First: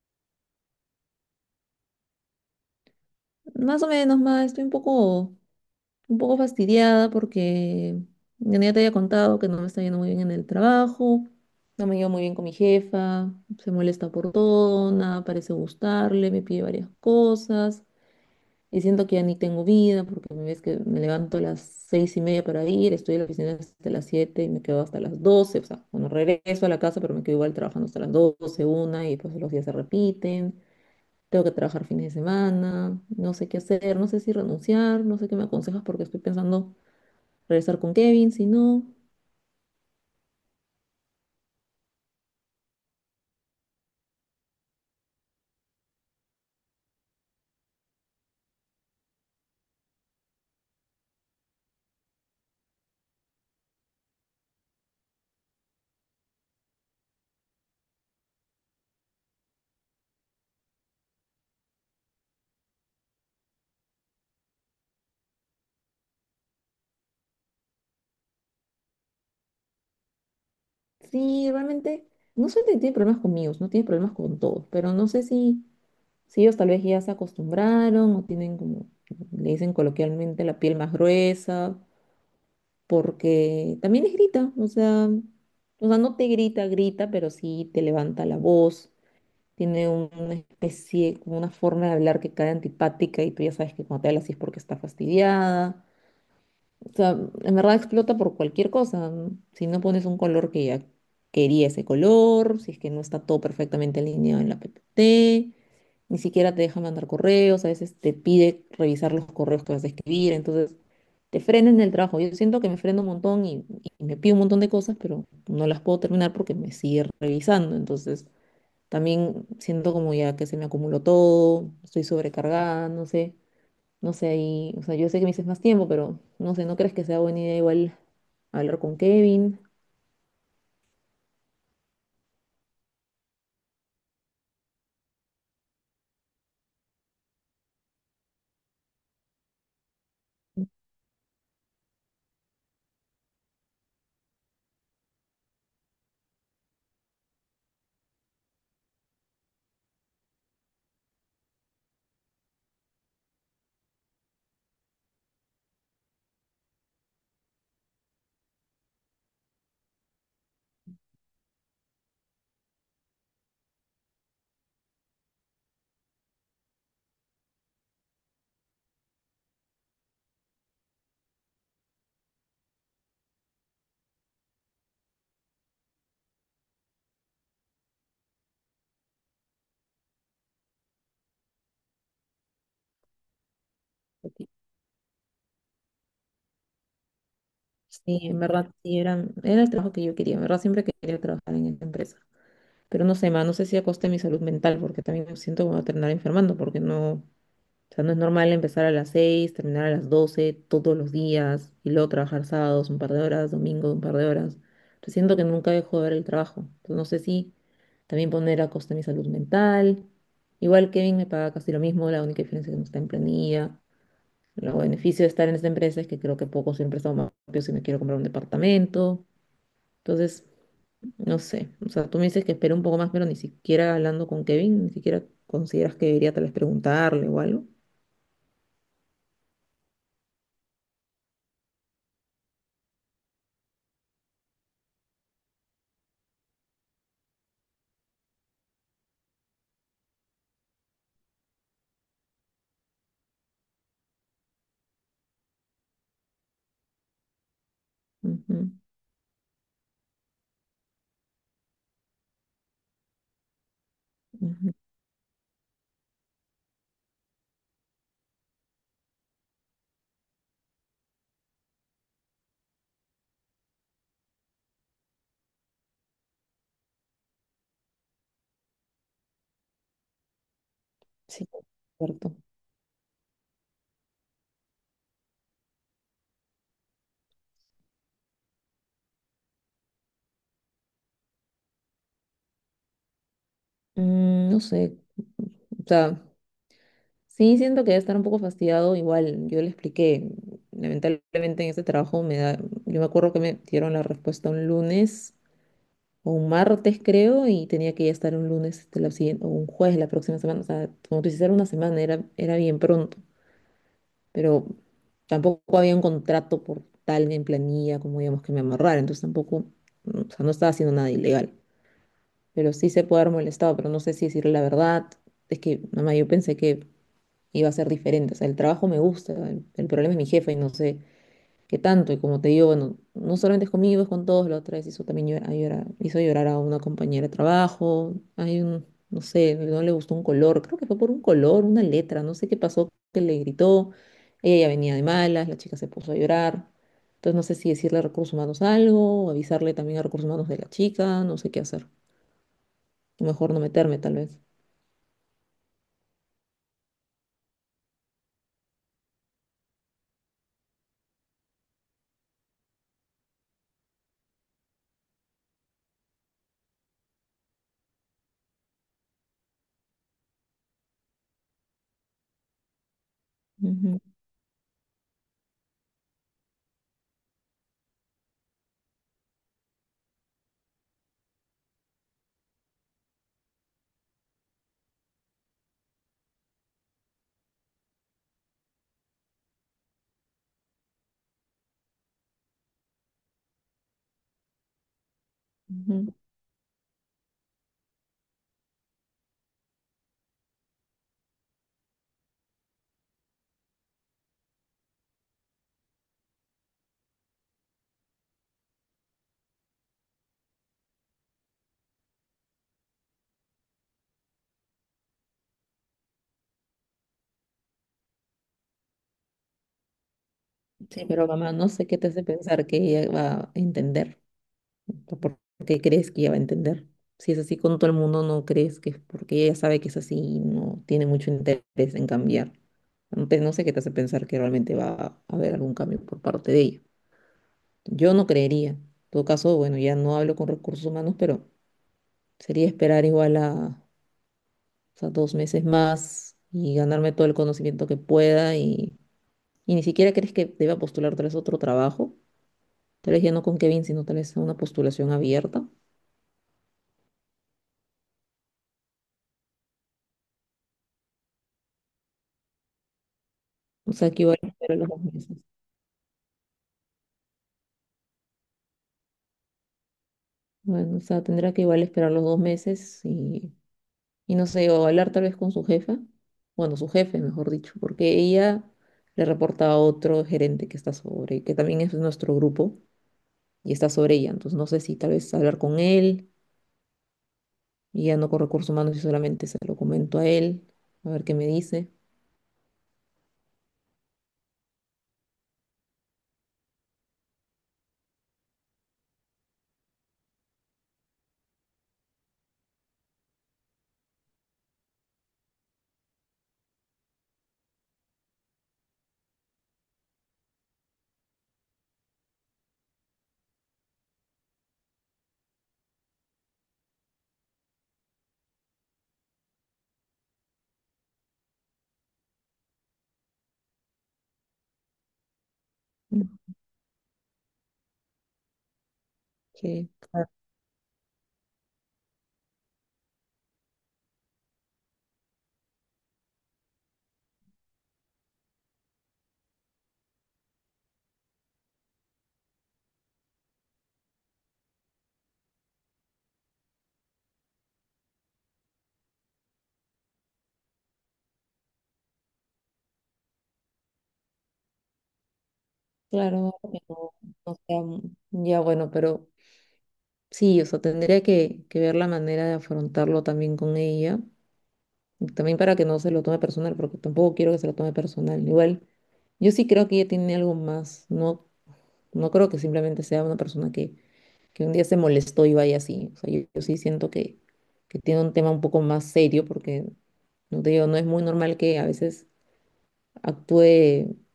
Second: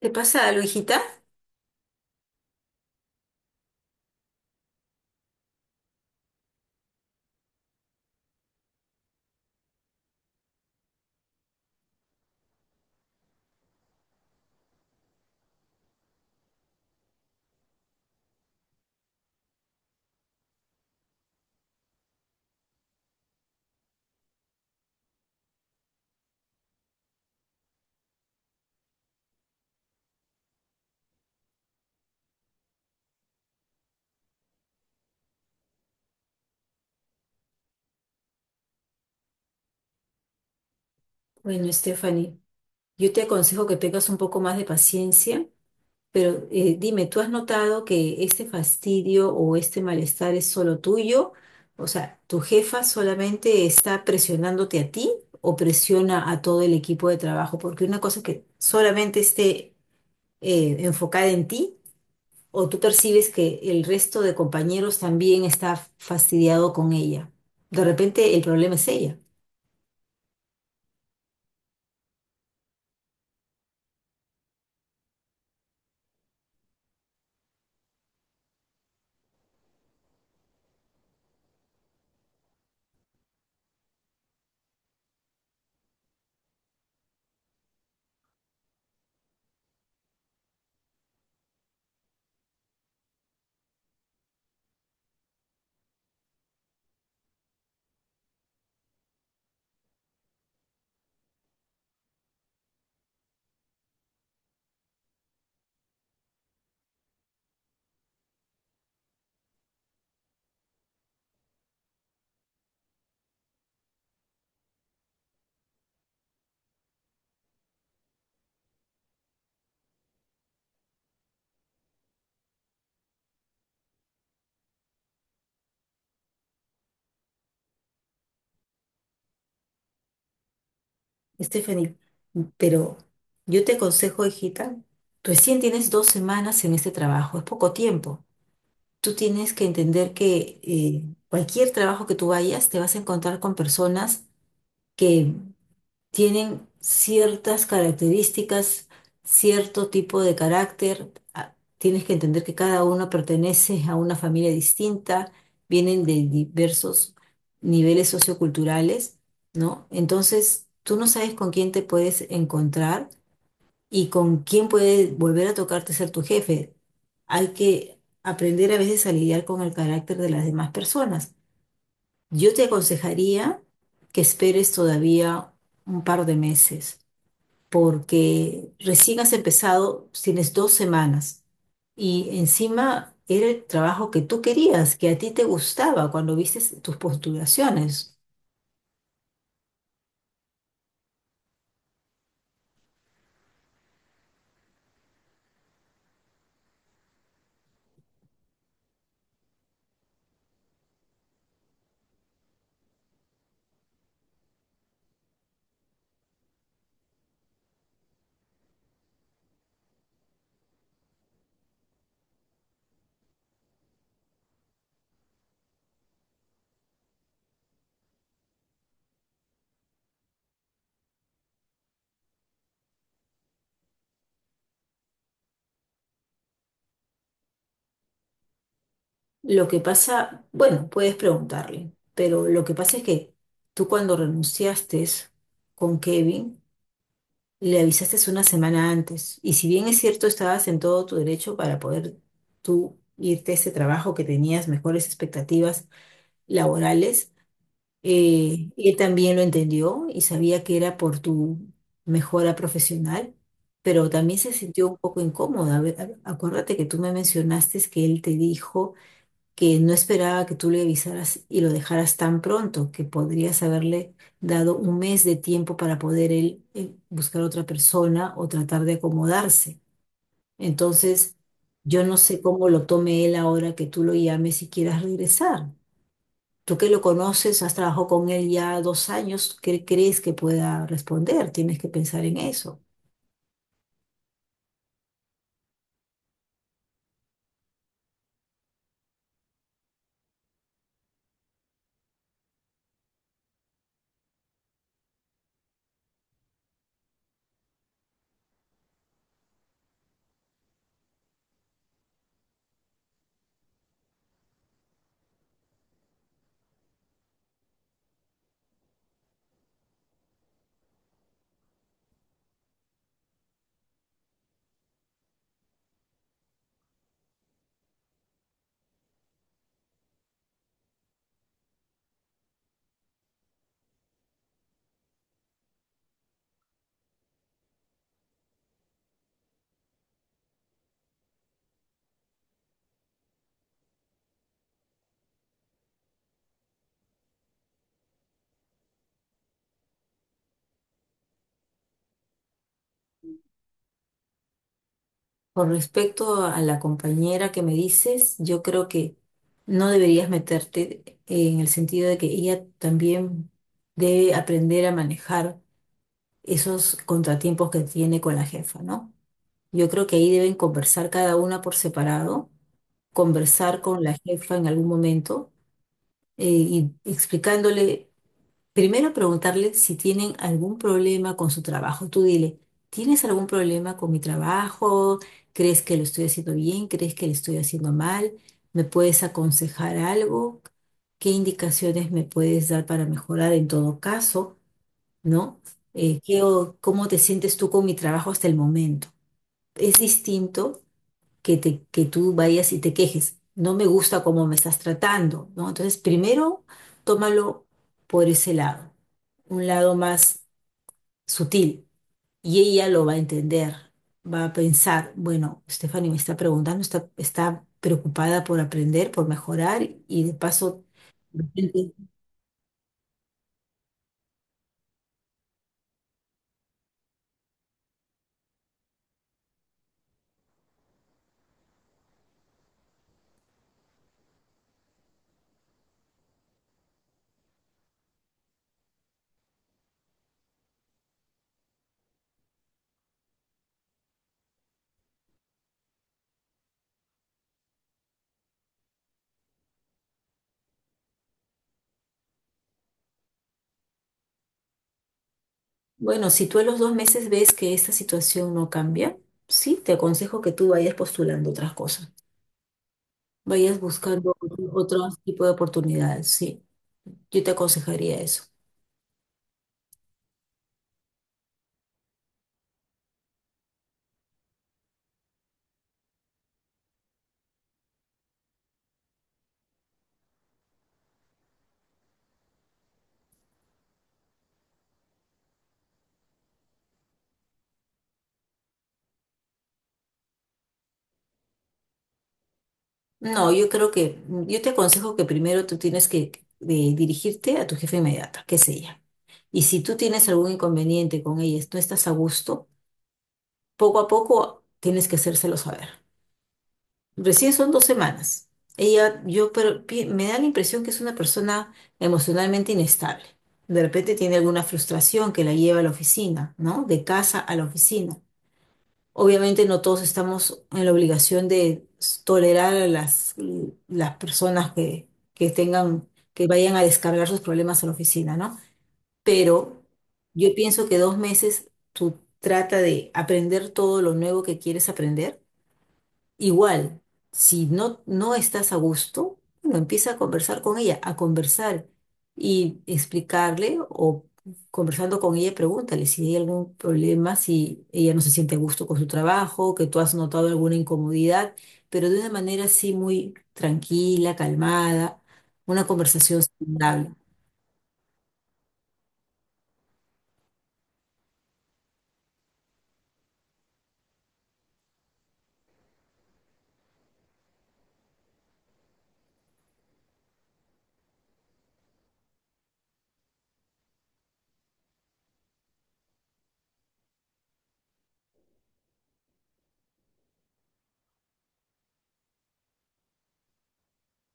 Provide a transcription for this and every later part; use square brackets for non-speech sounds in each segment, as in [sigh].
¿Te pasa algo, hijita? Más o menos, más, estoy un poco fastidiada porque ya te había contado que no me está yendo muy bien en el trabajo, no me llevo muy bien con mi jefa, se molesta por todo, nada parece gustarle, me pide varias cosas y siento que ya ni tengo vida porque me ves que me levanto a las 6:30 para ir, estoy en la oficina hasta las 7 y me quedo hasta las 12, o sea, bueno, regreso a la casa pero me quedo igual trabajando hasta las 12, 1, y pues los días se repiten. Tengo que trabajar fines de semana, no sé qué hacer, no sé si renunciar, no sé qué me aconsejas porque estoy pensando regresar con Kevin, si no. Bueno, Stephanie, yo te aconsejo que tengas un poco más de paciencia, pero dime, ¿tú has notado que este fastidio o este malestar es solo tuyo? O sea, ¿tu jefa solamente está presionándote a ti o presiona a todo el equipo de trabajo? Porque una cosa es que solamente esté enfocada en ti o tú percibes que el resto de compañeros también está fastidiado con ella. De repente el problema es ella. Sí, realmente, no sé si tiene problemas conmigo, no tiene problemas con todos, pero no sé si ellos tal vez ya se acostumbraron o tienen como, le dicen coloquialmente, la piel más gruesa, porque también les grita. O sea, no te grita, grita, pero sí te levanta la voz. Tiene una especie, como una forma de hablar que cae antipática, y tú ya sabes que cuando te habla así es porque está fastidiada. O sea, en verdad explota por cualquier cosa, ¿no? Si no pones un color que ya quería ese color, si es que no está todo perfectamente alineado en la PPT, ni siquiera te deja mandar correos, a veces te pide revisar los correos que vas a escribir, entonces te frena en el trabajo. Yo siento que me freno un montón y me pido un montón de cosas, pero no las puedo terminar porque me sigue revisando, entonces también siento como ya que se me acumuló todo, estoy sobrecargada, no sé, y, o sea, yo sé que me dices más tiempo, pero no sé, ¿no crees que sea buena idea igual hablar con Kevin? Stephanie, pero yo te aconsejo, hijita, recién tienes 2 semanas en este trabajo, es poco tiempo. Tú tienes que entender que cualquier trabajo que tú vayas, te vas a encontrar con personas que tienen ciertas características, cierto tipo de carácter. Ah, tienes que entender que cada uno pertenece a una familia distinta, vienen de diversos niveles socioculturales, ¿no? Entonces, tú no sabes con quién te puedes encontrar y con quién puede volver a tocarte ser tu jefe. Hay que aprender a veces a lidiar con el carácter de las demás personas. Yo te aconsejaría que esperes todavía un par de meses porque recién has empezado, tienes 2 semanas y encima era el trabajo que tú Porque querías, que a ti te gustaba cuando viste tus postulaciones. Sí, en verdad, sí, era el trabajo que yo quería, en verdad siempre quería trabajar en esta empresa. Pero no sé, ma, no sé si a costa de mi salud mental, porque también me siento que me voy a terminar enfermando, porque no. O sea, no es normal empezar a las 6, terminar a las 12 todos los días y luego trabajar sábados un par de horas, domingo un par de horas. Entonces siento que nunca dejo de ver el trabajo. Entonces no sé si también poner a costa mi salud mental. Igual Kevin me paga casi lo mismo, la única diferencia es que no está en planilla. Los beneficios de estar en esta empresa es que creo que poco siempre está más rápido si me quiero comprar un departamento. Entonces, no sé. O sea, tú me dices que espero un poco más, pero ni siquiera hablando con Kevin, ni siquiera consideras que debería tal vez preguntarle o algo. Lo que pasa, bueno, puedes preguntarle, pero lo que pasa es que tú cuando renunciaste con Kevin, le avisaste una semana antes y si bien es cierto, estabas en todo tu derecho para poder tú irte a ese trabajo que tenías mejores expectativas laborales. Ujú, Él también lo entendió y sabía que era por tu mejora profesional, pero también se ujú. sintió un poco incómoda. A ver, acuérdate que tú me mencionaste que él te dijo que no esperaba que tú le avisaras y lo dejaras tan pronto, que podrías haberle dado un mes de tiempo para poder él buscar otra persona o tratar de acomodarse. Entonces, Sí, yo no cierto. sé cómo lo tome él ahora que tú lo llames y quieras regresar. Tú que lo conoces, has trabajado con él ya 2 años, ¿qué crees que pueda responder? Tienes que pensar en eso. No sé, o sea, sí siento que debe estar un poco fastidiado. Igual yo le expliqué, lamentablemente en este trabajo me da, yo me acuerdo que me dieron la respuesta un lunes o un martes creo, y tenía que ya estar un lunes este, la siguiente, o un jueves la próxima semana. O sea, como tú dices, era una semana, era bien pronto, pero tampoco había un contrato por tal en planilla como digamos que me amarrar, entonces tampoco, o sea, no estaba haciendo nada ilegal. Pero sí se puede haber molestado, pero no sé si decirle la verdad. Es que, mamá, yo pensé que iba a ser diferente. O sea, el trabajo me gusta, el problema es mi jefa y no sé qué tanto. Y como te digo, bueno, no solamente es conmigo, es con todos. La otra vez hizo también hizo llorar a una compañera de trabajo. No sé, no le gustó un color. Creo que fue por un color, una letra, no sé qué pasó, que le gritó. Ella ya venía de malas, la chica se puso a llorar. Entonces no sé si decirle a recursos humanos algo, o avisarle también a recursos humanos de la chica, no sé qué hacer. Mejor no meterme, tal vez. Con respecto a la compañera que me dices, yo creo que no deberías meterte en el sentido de que ella también debe aprender a manejar esos contratiempos que tiene con la jefa, ¿no? Yo creo que ahí deben conversar cada una por separado, conversar Ujú, con la jefa en algún momento, y explicándole. Primero preguntarle si tienen algún problema con su trabajo. Tú dile, ¿tienes algún problema con mi trabajo? ¿Crees que lo estoy haciendo bien? ¿Crees que lo estoy haciendo mal? ¿Me puedes aconsejar algo? ¿Qué indicaciones me puedes dar para mejorar en todo caso? ¿No? ujú. ¿Qué cómo te sientes tú con mi trabajo hasta el momento? Es distinto que tú vayas y te quejes. No me gusta cómo me estás tratando, ¿no? Entonces, primero, tómalo por ese lado, un lado más sutil, y ella lo va a entender, va a pensar, bueno, Stephanie me está preguntando, está preocupada por aprender, por mejorar, y de paso, Sí, pero [laughs] de mamá, no sé repente, qué te hace pensar que ella va a entender. ¿O ¿Por qué crees que ella va a entender? Si es así con todo el mundo, no crees que es porque ella sabe que es así y no tiene mucho interés en cambiar. No sé qué te hace pensar que realmente va a haber algún cambio por parte de ella. Yo no creería. En todo caso, bueno, ya no hablo con recursos humanos, pero sería esperar igual a, o sea, 2 meses más y ganarme todo el conocimiento que pueda. Y ni siquiera crees que deba postular tal vez otro trabajo, tal vez ya no con Kevin, sino tal vez a una postulación abierta. bueno, si tú a los 2 meses ves que esta situación no cambia, sí, te aconsejo que tú vayas postulando otras cosas, vayas O sea, que buscando igual otro esperar los dos otro meses. tipo de oportunidades, sí. Yo te aconsejaría eso. Bueno, o sea, tendrá que igual esperar los 2 meses y no sé, o hablar tal vez con su jefa, bueno, su jefe, mejor dicho, porque ella le reporta a otro gerente que está sobre, que también es nuestro grupo y está sobre ella. Entonces, no sé si tal vez hablar con él y ya no con recursos humanos, y solamente se lo comento a él, a ver qué me dice. No, yo creo que, yo te aconsejo que primero tú tienes que dirigirte a tu jefa inmediata, que es ella. Y si tú tienes algún inconveniente con ella, no estás a gusto, poco a poco tienes que hacérselo saber. Recién son 2 semanas. Ella, yo, pero me da la impresión que es una persona emocionalmente inestable. De repente tiene alguna frustración que la lleva a la oficina, ¿no? De casa a la oficina. Obviamente no todos estamos en la obligación de tolerar a las personas que tengan, Mm, que vayan a descargar sus problemas a la oficina, ¿no? Pero que, yo pienso que 2 meses tú trata de aprender todo lo nuevo que quieres aprender. Igual, si no, no estás a gusto, bueno, empieza a conversar con ella, a conversar y explicarle o conversando con ella, pregúntale si hay algún problema, si ella no se siente a gusto con su trabajo, que tú has notado alguna incomodidad, pero de una manera así muy tranquila, calmada, una claro, conversación algo que no, saludable. no sea ya bueno, pero sí, o sea, tendría que, ver la manera de afrontarlo también con ella, y también para que no se lo tome personal, porque tampoco quiero que se lo tome personal. Igual, yo sí creo que ella tiene algo más, no, no creo que simplemente sea una persona que un día se molestó y vaya así. O sea, yo sí siento que tiene un tema un poco más serio, porque, no te digo, no es muy normal que a veces actúe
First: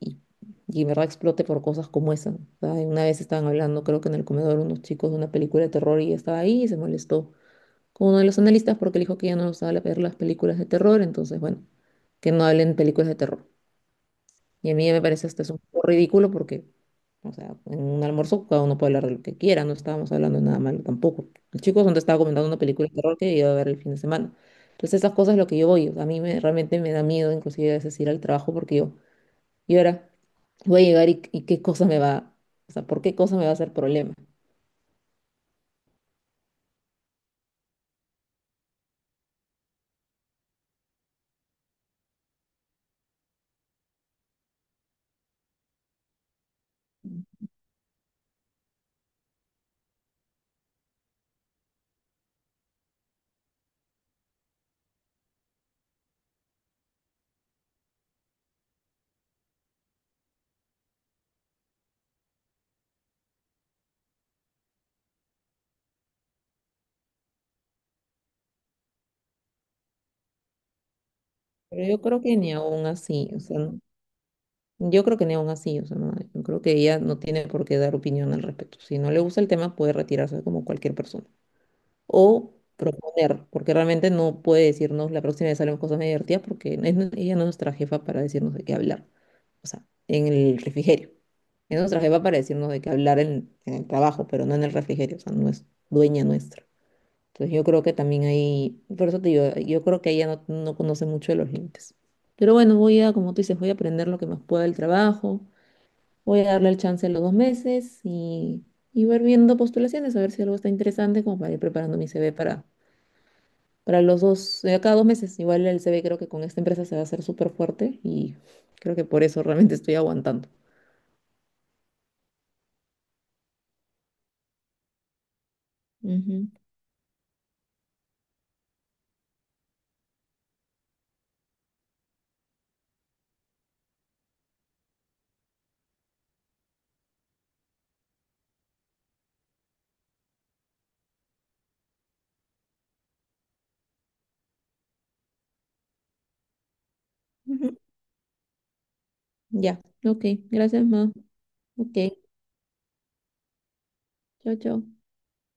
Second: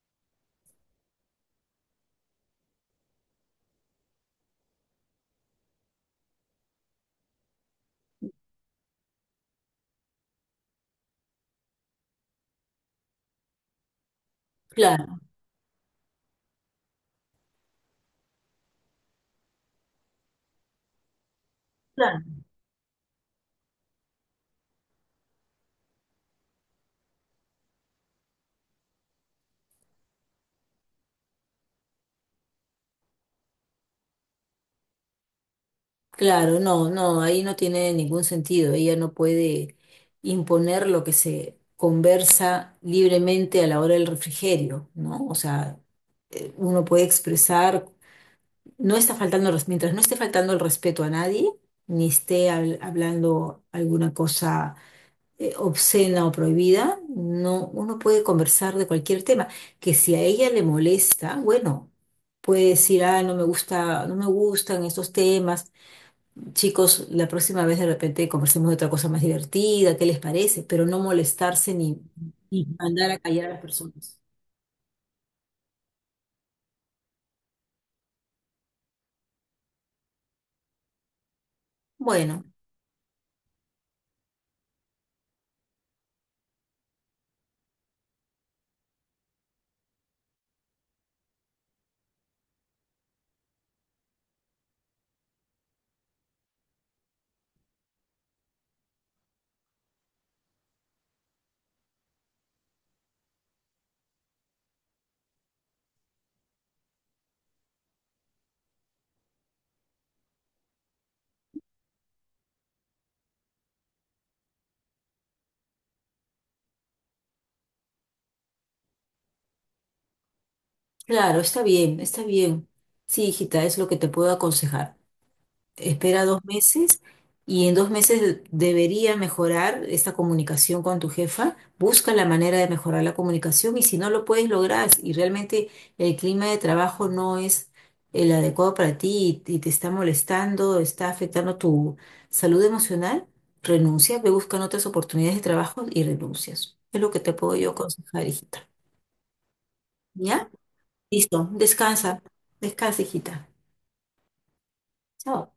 y, y en verdad explote por cosas como esa. O sea, una vez estaban hablando, creo que en el comedor, unos chicos de una película de terror, y ella estaba ahí y se molestó con uno de los analistas porque le dijo que ya no usaba ver las películas de terror, entonces, bueno, que no hablen películas de terror. Y a mí ya me Claro, parece hasta es un poco ridículo porque, o sea, en un almuerzo cada uno puede hablar de lo que quiera, no estábamos hablando de nada malo tampoco. El chico donde estaba claro. comentando una película de terror que iba a ver el fin de semana. Entonces esas cosas es lo que yo voy, o sea, a mí me, realmente me da miedo inclusive a veces ir al trabajo, porque yo, y ahora voy a llegar y qué cosa me va, o sea, ¿por qué cosa me va a hacer problema? Claro, no, no, ahí no tiene ningún sentido. Ella no puede imponer lo que se conversa libremente a la hora del refrigerio, ¿no? O sea, uno puede expresar, no está faltando, mientras no esté faltando el respeto a nadie, ni esté hablando alguna cosa obscena o prohibida, no, uno puede conversar de cualquier tema. Que si a ella le molesta, bueno, puede decir, ah, no me gusta, no me gustan estos temas. Chicos, la próxima vez de repente conversemos de otra cosa más divertida, ¿qué les parece? Pero no molestarse Pero ni, yo creo que ni ni aún mandar a así, o callar a sea, las personas. yo creo que ni aún así, o sea, no, yo creo que ella no tiene por qué dar opinión al respecto. Si no le gusta el tema, puede retirarse como cualquier persona. Bueno, O proponer, porque realmente no puede decirnos la próxima vez haremos cosas más divertidas, porque es ella no es nuestra jefa para decirnos de qué hablar, o sea, en el refrigerio. Es nuestra jefa para decirnos de qué hablar en el trabajo, pero no en el refrigerio, o sea, no es dueña nuestra. Entonces yo creo que también ahí, por eso te digo, yo creo que ella no conoce mucho de los límites. Pero bueno, como tú dices, voy a aprender lo que más pueda del trabajo, voy a darle el chance a los 2 meses y ver viendo postulaciones, a ver si algo está interesante, como para ir preparando mi CV para los dos, cada 2 meses. Igual el CV creo que con esta empresa se va a hacer súper fuerte y creo que por eso realmente [laughs] estoy aguantando. claro, está bien, está bien. Sí, hijita, es lo que te puedo aconsejar. Espera dos Ujú. meses y en 2 meses debería mejorar esta comunicación con tu jefa. Busca la manera de mejorar la comunicación y si no lo puedes lograr y realmente el clima de trabajo no es el adecuado para ti y te está molestando, está afectando tu salud emocional, renuncia, ve buscando otras oportunidades de trabajo y renuncias. Es lo que te puedo yo Ujú. aconsejar, hijita. Ya, ok, ¿Ya? gracias, ma. Listo. Ok, Descansa. Descansa, hijita. chao, chao. Chao.